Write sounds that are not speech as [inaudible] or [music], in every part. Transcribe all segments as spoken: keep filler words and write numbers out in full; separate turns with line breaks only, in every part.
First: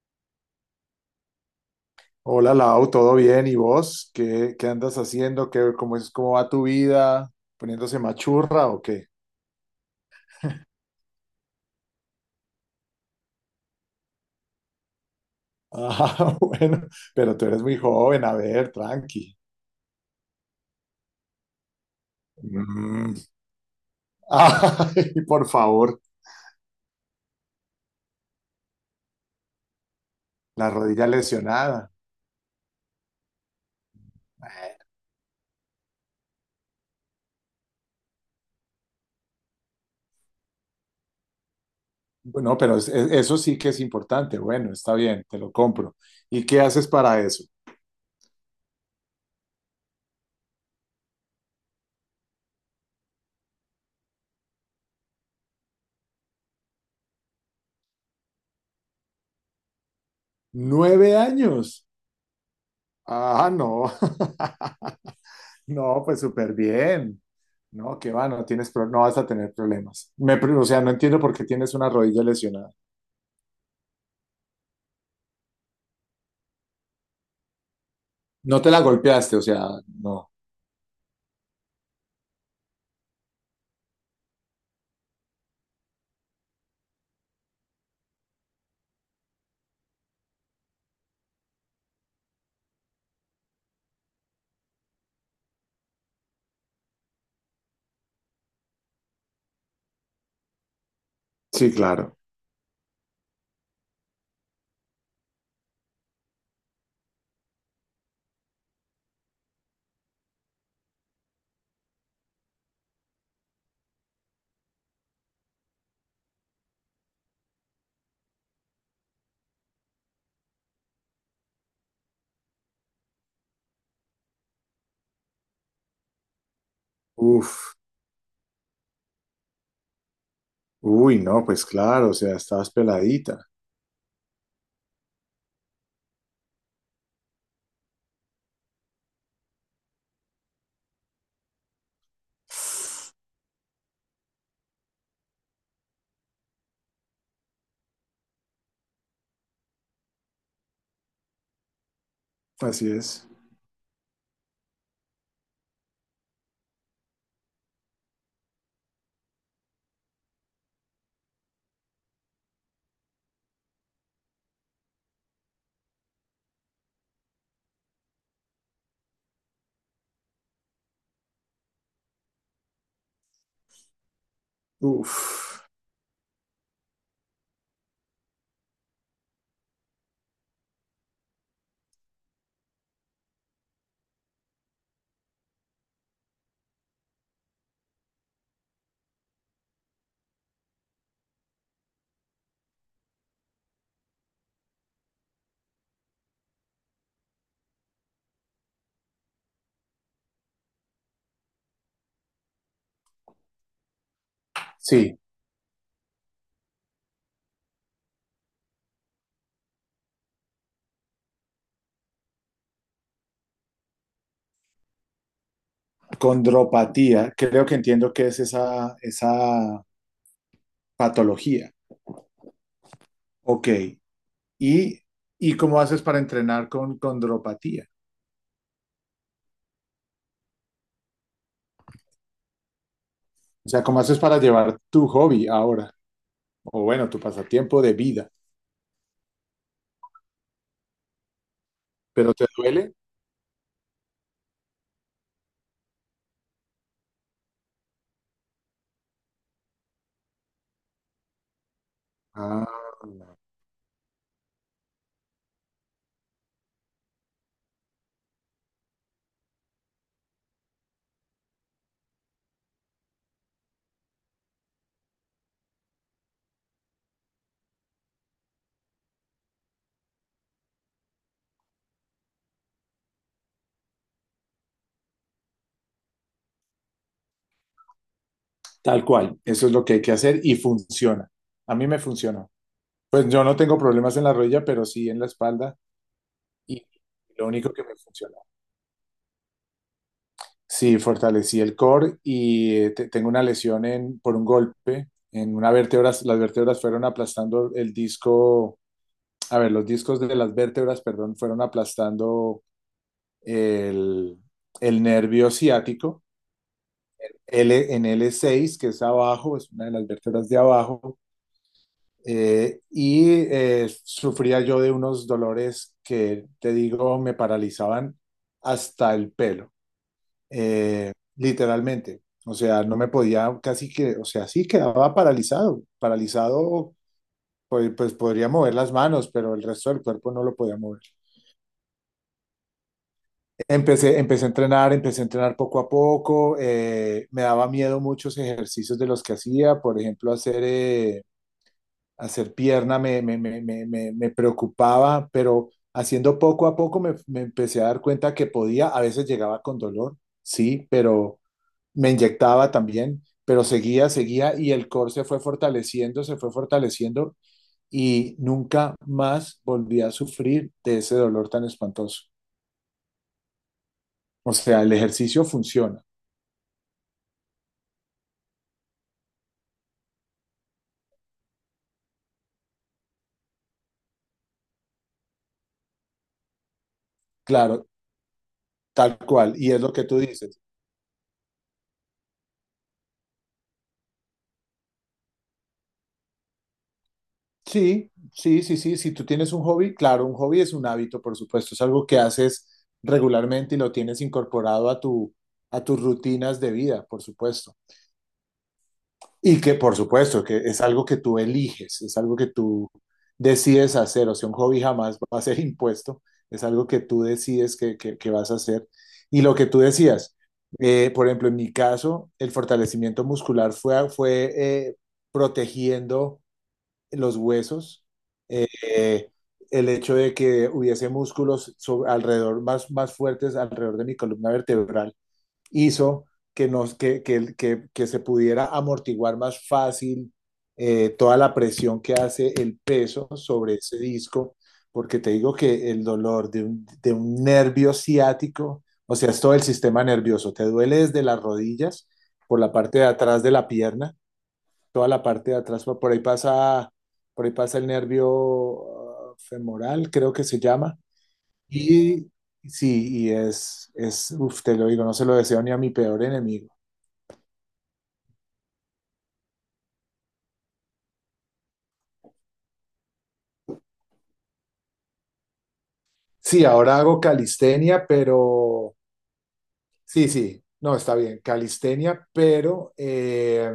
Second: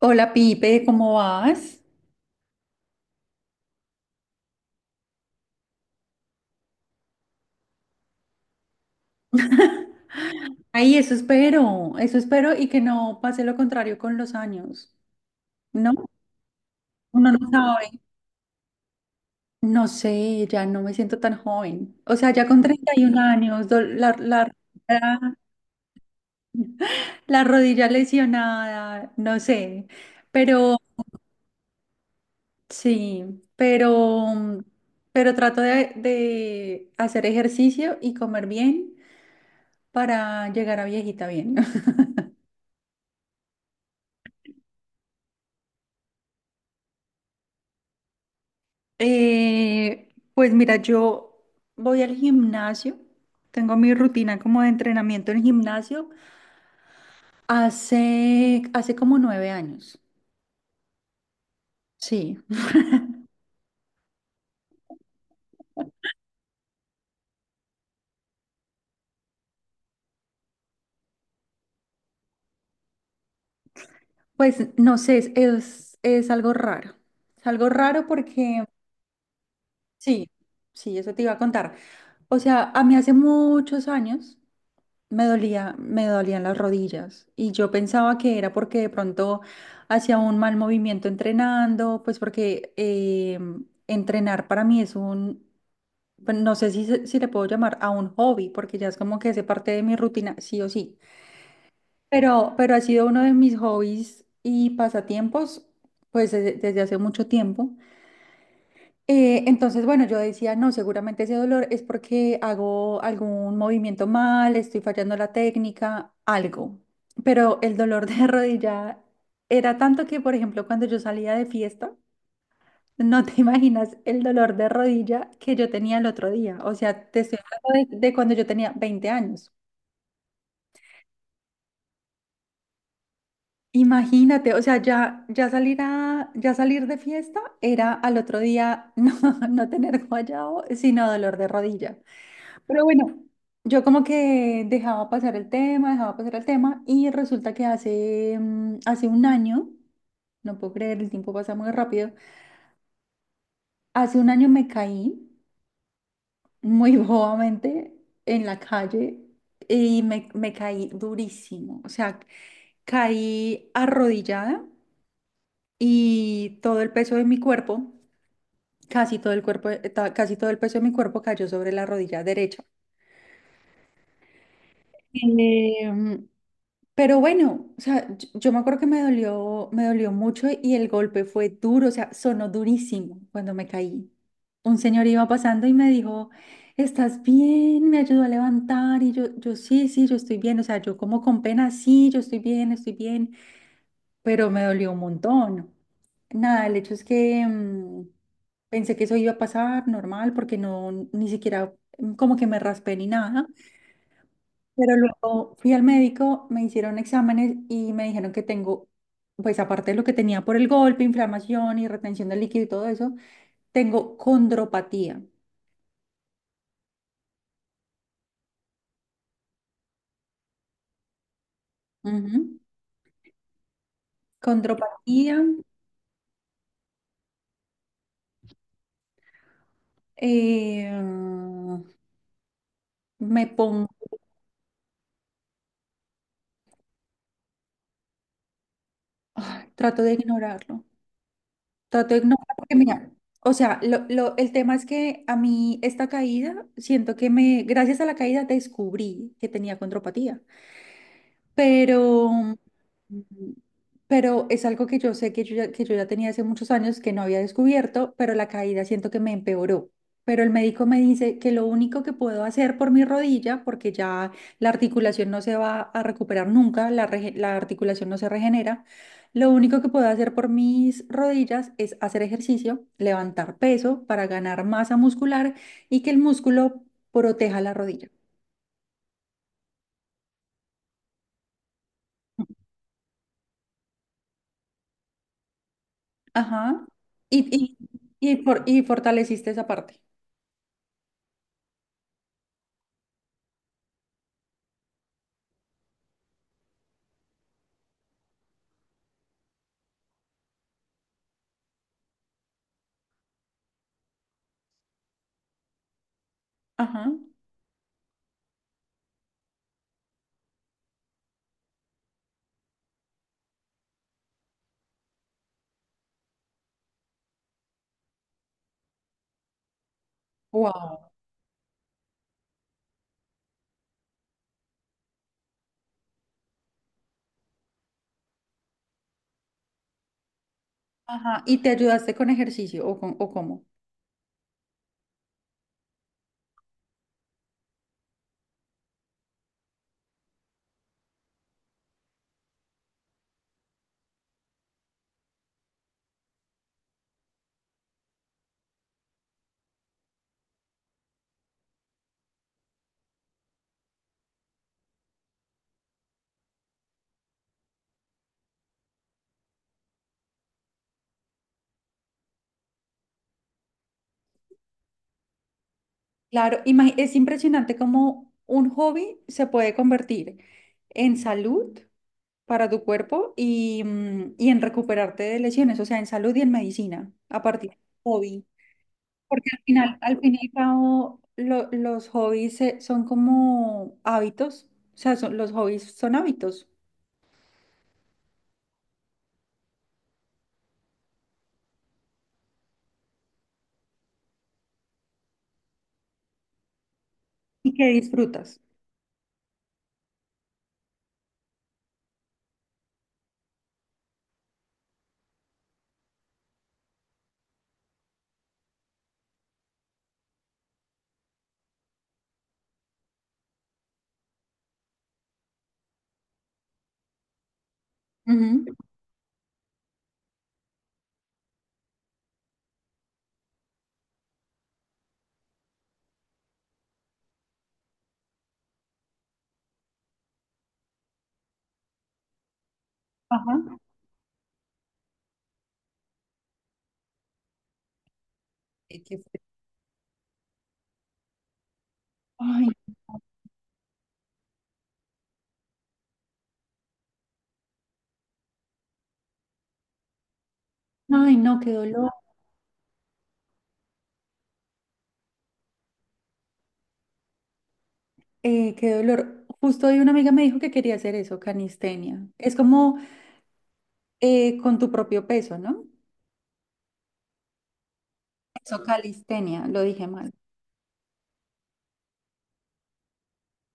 Hola Pipe, ¿cómo vas?
Hola Lau, ¿todo bien? ¿Y vos? ¿Qué, qué andas haciendo? ¿Qué, cómo es, cómo va tu vida? ¿Poniéndose machurra o qué?
[laughs] Ay, eso espero, eso espero y que no pase lo contrario con los años, ¿no?
Ah, [laughs] bueno,
Uno
pero
no
tú eres muy
sabe.
joven, a ver, tranqui.
No sé, ya no me siento tan joven. O sea, ya con
Mm.
treinta y un años, do- la, la,
Ay,
la-
por favor,
la rodilla lesionada, no sé.
la
Pero
rodilla lesionada.
sí, pero, mm, pero trato de, de hacer ejercicio y comer bien para llegar a viejita bien.
Bueno, pero es- es- eso sí que es importante. Bueno, está bien, te lo compro. ¿Y qué haces para eso?
Eh, pues mira, yo voy al gimnasio, tengo mi rutina como de entrenamiento en gimnasio hace, hace como nueve años.
Nueve años.
Sí,
Ah, no. [laughs] No, pues súper bien. No, qué va, no tienes pro- no vas a tener problemas. Me, pre- o sea, no entiendo por qué tienes una rodilla lesionada.
pues no sé, es, es, es algo raro. Es algo raro
No
porque,
te la golpeaste, o sea,
sí,
no.
sí, eso te iba a contar. O sea, a mí hace muchos años me dolía, me dolían las rodillas y yo pensaba que era porque de pronto hacía un mal movimiento entrenando, pues porque eh, entrenar para mí es un, pues, no sé si, se- si le puedo llamar a un hobby, porque ya es como que hace parte de mi rutina, sí o sí.
Sí, claro.
Pero, pero ha sido uno de mis hobbies y pasatiempos, pues desde, desde hace mucho tiempo. Eh, entonces, bueno, yo decía, no, seguramente ese dolor es porque hago algún movimiento mal, estoy fallando la técnica, algo. Pero el dolor de [laughs] rodilla era tanto que, por ejemplo, cuando yo salía de fiesta, no te [laughs] imaginas el dolor de rodilla que yo tenía el otro día. O sea, te estoy
Uf.
hablando de, de cuando yo tenía veinte años.
Uy, no, pues claro, o sea, estabas peladita.
Imagínate, o sea, ya, ya salir a, ya salir de fiesta era al otro día [laughs] no, no tener guayao, sino dolor de rodilla. Pero bueno, yo como que dejaba pasar el tema, dejaba pasar el tema y resulta que hace, mm, hace un año, no puedo creer, el tiempo pasa muy rápido,
Así es.
hace un año me caí muy [laughs] bobamente en la calle y me, me caí durísimo, o sea, caí arrodillada y todo el peso de mi cuerpo, casi todo el cuerpo, eh, ta- casi todo el peso de mi cuerpo cayó sobre la rodilla derecha.
Uf.
Em, Pero bueno, o sea, yo, yo me acuerdo que me dolió, me dolió mucho y el golpe fue duro, o sea, sonó durísimo cuando me caí. Un señor iba pasando y me dijo, ¿estás bien? Me ayudó a levantar y yo, yo sí, sí, yo estoy bien, o sea, yo como con pena, sí, yo estoy bien, estoy bien, pero me dolió un montón. Nada, el hecho es que mm, pensé que eso iba a pasar normal porque no, ni siquiera mm, como que me raspé ni nada. Pero
Sí,
luego fui al médico, me hicieron exámenes y me dijeron que tengo, pues aparte de lo que tenía por el golpe, inflamación y retención de líquido y todo eso, tengo condropatía.
condropatía, creo que entiendo qué es esa, esa, patología.
Ujú.
Ok. ¿Y,
Condropatía,
y cómo haces para entrenar con condropatía?
eh, me
O sea,
pongo,
¿cómo haces para llevar tu hobby ahora?, o bueno, tu pasatiempo de vida,
ay, trato de ignorarlo, trato de
pero te
ignorarlo porque
duele.
mira, o sea, lo- lo- el tema es que a mí esta caída, siento que me, gracias a la caída descubrí que tenía condropatía. Pero, mm,
Ah,
pero es algo que yo sé que yo ya, que yo ya tenía hace muchos años que no había descubierto, pero la caída siento que me empeoró. Pero el médico me dice que lo único que puedo hacer por mi rodilla, porque ya la articulación no se va a recuperar nunca, la, rege- la articulación no se regenera, lo único que puedo hacer por mis rodillas es hacer ejercicio, levantar peso para ganar masa muscular y que el músculo proteja la rodilla.
tal cual, eso es lo que hay que hacer y funciona. A mí me funcionó. Pues yo no tengo problemas en la rodilla, pero sí en la espalda, y
Ajá.
lo único
Y,
que me
y, y,
funcionó.
for- y fortaleciste esa parte.
Sí, fortalecí el core y eh, te- tengo una lesión en, por un golpe en una vértebra. Las vértebras fueron aplastando el disco, a ver, los discos de las vértebras, perdón, fueron aplastando el, el nervio ciático
Ajá.
L, en l seis, que es abajo, es una de las vértebras de abajo. Eh, y eh, sufría yo de unos dolores que, te digo, me paralizaban hasta el pelo,
Wow.
eh, literalmente. O sea, no me podía casi que, o sea, sí quedaba paralizado, paralizado, pues, pues podría mover las manos, pero el resto del cuerpo no lo podía mover.
Ajá. Y te ayudaste con ejercicio o, con, o cómo.
Empecé, empecé a entrenar, empecé a entrenar poco a poco, eh, me daba miedo muchos ejercicios de los que hacía, por ejemplo, hacer eh, hacer pierna me, me, me, me, me- me preocupaba, pero haciendo poco a poco me, me empecé a dar cuenta que podía, a veces llegaba con dolor, sí, pero me inyectaba también, pero seguía, seguía y el core se fue fortaleciendo, se fue fortaleciendo y nunca más volví a sufrir de ese dolor tan espantoso. O sea, el ejercicio funciona,
Claro, imagi- es impresionante cómo un hobby se puede convertir en salud para tu cuerpo y, mm, y en recuperarte de lesiones, o sea, en salud y en medicina a partir del
claro,
hobby.
tal
Porque
cual,
al
y es lo
final,
que tú
al fin y al
dices.
cabo, lo- los hobbies eh, son como hábitos, o sea, son- los hobbies son hábitos
Sí, sí, sí, sí. Si tú tienes un hobby, claro, un hobby es un hábito, por supuesto, es algo que haces regularmente y lo tienes incorporado a tu, a tus rutinas de vida, por
y
supuesto.
que disfrutas.
Y que, por supuesto, que es algo que tú eliges, es algo que tú decides hacer. O sea, un hobby jamás va a ser [laughs] impuesto, es algo que tú decides que, que, que vas a hacer. Y lo que tú decías, eh, por ejemplo, en mi caso, el fortalecimiento muscular fue, fue eh, protegiendo los huesos.
Ujú.
eh, el hecho de que hubiese músculos so- alrededor, más, más fuertes alrededor de mi columna vertebral, hizo que, nos, que, que, que, que se pudiera amortiguar más fácil eh, toda la presión que hace el peso
Ajá.
sobre ese disco, porque te digo que el dolor de un, de un, nervio ciático,
eh,
o
que
sea, es
fue-
todo el sistema nervioso. Te duele desde las rodillas, por
Ay,
la parte de atrás de la pierna, toda la parte de atrás, por por ahí pasa, por ahí pasa el nervio ah, femoral, creo que se llama.
ay, no, qué dolor,
Y sí, y es, es, uf, te lo digo, no se lo deseo ni a mi peor enemigo.
eh, qué dolor. Justo hoy una amiga me dijo que quería hacer eso, calistenia. Es como eh, con tu propio peso, ¿no?
Sí, ahora hago calistenia,
Eso,
pero
calistenia, lo dije
sí,
mal.
sí, no, está bien, calistenia, pero eh,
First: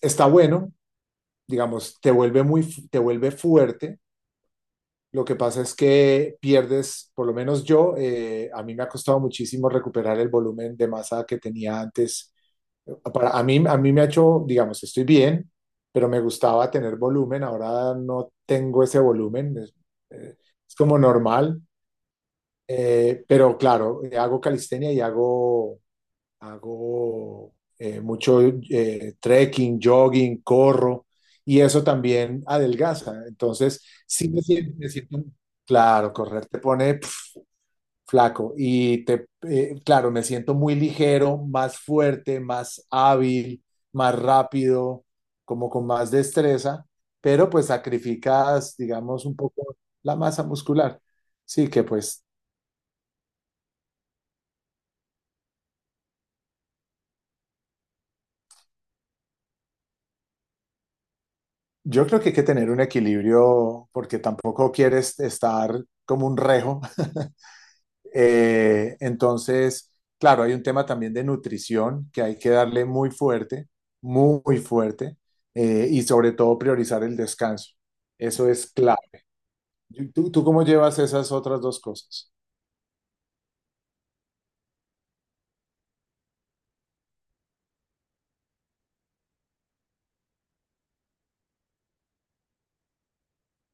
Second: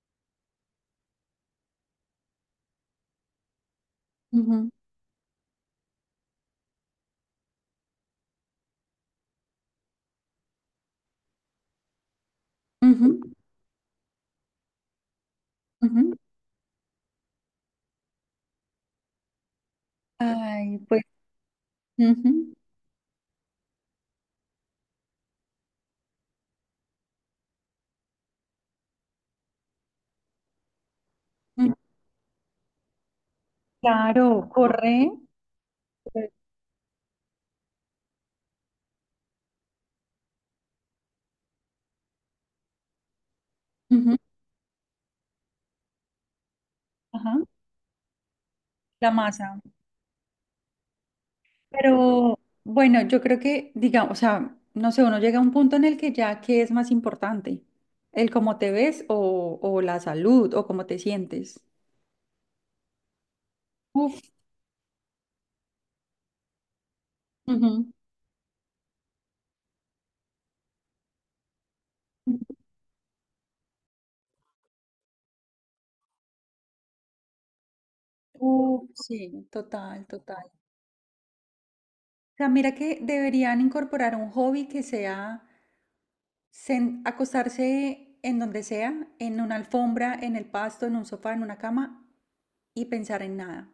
está bueno, digamos, te vuelve muy, fu- te vuelve fuerte.
Ujú,
Lo que pasa es que pierdes, por lo menos yo, eh, a mí me ha costado muchísimo recuperar el volumen de masa que tenía antes.
ujú,
Para, a mí, a mí me ha hecho, digamos, estoy bien, pero
ujú.
me gustaba tener volumen, ahora no tengo ese volumen, es, eh, es
Ay,
como
pues,
normal.
ujú,
Eh, pero claro, eh, hago calistenia y hago, hago eh, mucho eh, trekking, jogging, corro, y
ujú.
eso también adelgaza. Entonces sí me
Claro,
siento, me
corre.
siento- claro, correr te pone pf, flaco. Y te, eh, claro, me siento muy ligero, más fuerte, más hábil,
Ujú,
más rápido, como con más destreza,
ajá,
pero pues sacrificas,
la
digamos, un
masa.
poco la masa muscular. Sí, que pues
Pero bueno, yo creo que, digamos, o sea, no sé, uno llega a un punto en el que ya, ¿qué es más importante? ¿El cómo te ves o, o la salud o cómo te sientes?
yo creo que hay que tener un equilibrio porque
Uf,
tampoco quieres estar como un rejo.
ujú.
Eh, entonces, claro, hay un tema también de nutrición que hay que darle muy fuerte, muy, muy fuerte, eh, y sobre todo priorizar el descanso. Eso es
Uf,
claro.
sí, total,
¿Tú, tú
total. O
cómo llevas esas otras dos cosas?
sea, mira que deberían incorporar un hobby que sea sen- acostarse en donde sea, en una alfombra, en el pasto, en un sofá, en una cama y pensar en nada.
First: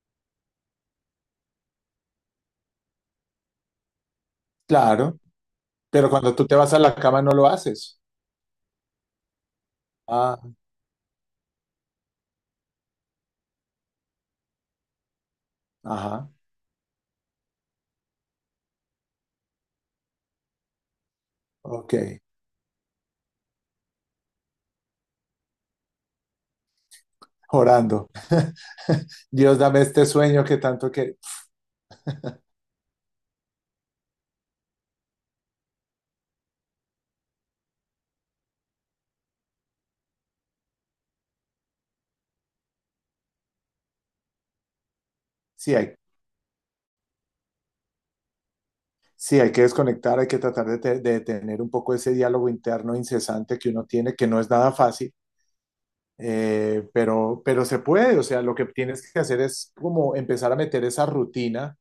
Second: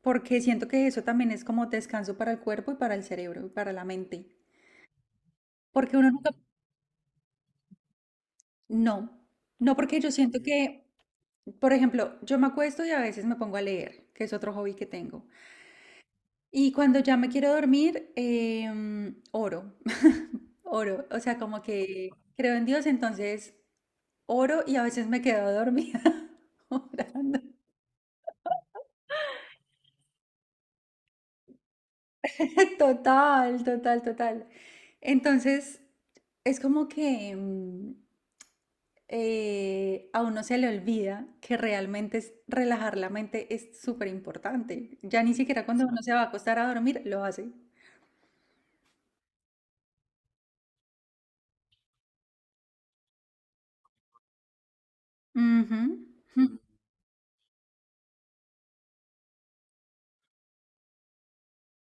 Porque siento que eso también es como descanso para el cuerpo y para el cerebro y para la mente.
Claro,
Porque
pero
uno nunca,
cuando tú te vas a la cama no lo haces.
no, no porque yo siento
Ah,
que, por ejemplo, yo me acuesto y a veces me pongo a leer, que es otro hobby que tengo.
ajá,
Y cuando ya me quiero dormir, em, oro, [laughs] oro, o sea, como
ok,
que creo en Dios, entonces oro y a veces me quedo dormida [laughs] orando.
orando. [laughs] Dios, dame este sueño que tanto que.
[laughs] Total, total, total. Entonces, es como que, mm, eh, a uno se le olvida que realmente es, relajar la mente es súper importante. Ya ni siquiera
Sí,
cuando
hay,
uno se va a acostar a dormir lo hace.
sí, hay que desconectar, hay que tratar de, te- de tener un poco ese diálogo interno incesante que uno tiene, que no es nada fácil.
Ujú, ujú,
Eh, pero, pero se puede, o sea, lo que tienes que hacer es como empezar a meter esa rutina.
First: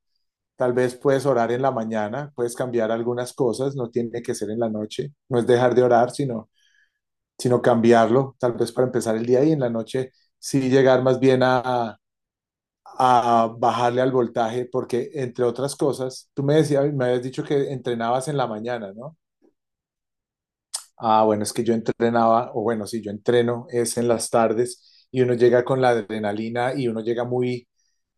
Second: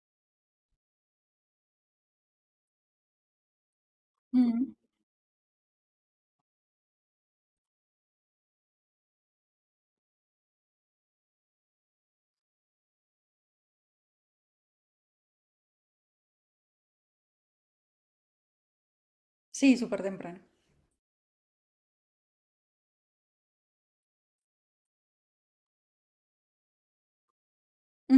Tal vez puedes orar en la mañana, puedes cambiar algunas cosas, no tiene que ser en la
ujú.
noche, no es dejar de orar, sino, sino, cambiarlo, tal vez para empezar el día, y en la noche sí llegar más bien a, a bajarle al voltaje, porque entre otras cosas, tú me decías, me habías dicho que entrenabas en la mañana, ¿no?
Sí, súper temprano.
Ah, bueno, es que yo entrenaba, o bueno, sí, yo entreno, es en las tardes, y uno llega con la adrenalina y uno llega muy,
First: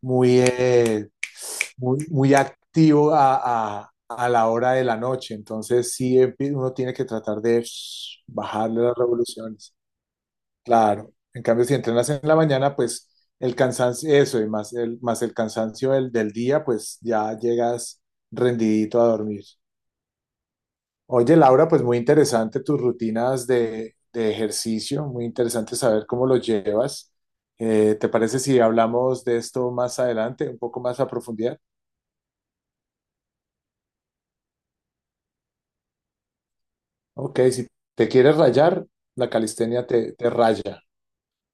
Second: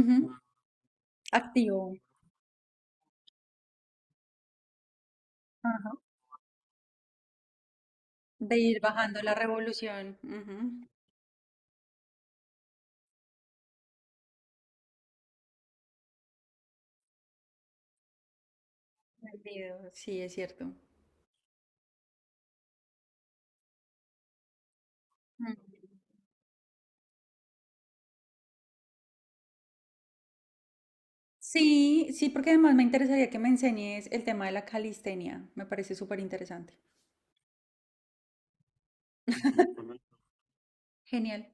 muy, eh,
activo.
muy, muy activo a, a- a la hora de la noche.
Ajá.
Entonces, sí, empi- uno tiene que tratar de shh,
De ir
bajarle las
bajando la
revoluciones.
revolución. Ujú,
Claro. En cambio, si entrenas en la mañana, pues el cansancio, eso, y más el, más el cansancio del, del día, pues ya llegas rendidito a
del
dormir.
video, sí, es cierto.
Oye, Laura, pues muy interesante tus rutinas de, de ejercicio, muy
Ujú.
interesante saber cómo los llevas. Eh, ¿te parece si hablamos de esto más adelante, un poco más a profundidad?
Sí, sí, porque además me interesaría que me enseñes el tema de la calistenia. Me parece súper interesante.
Ok, si te quieres rayar, la calistenia te, te raya.
Genial.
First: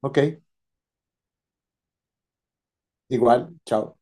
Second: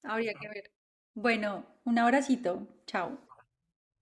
Ok,
Habría que ver. Bueno, un abracito. Chao.
igual, chao.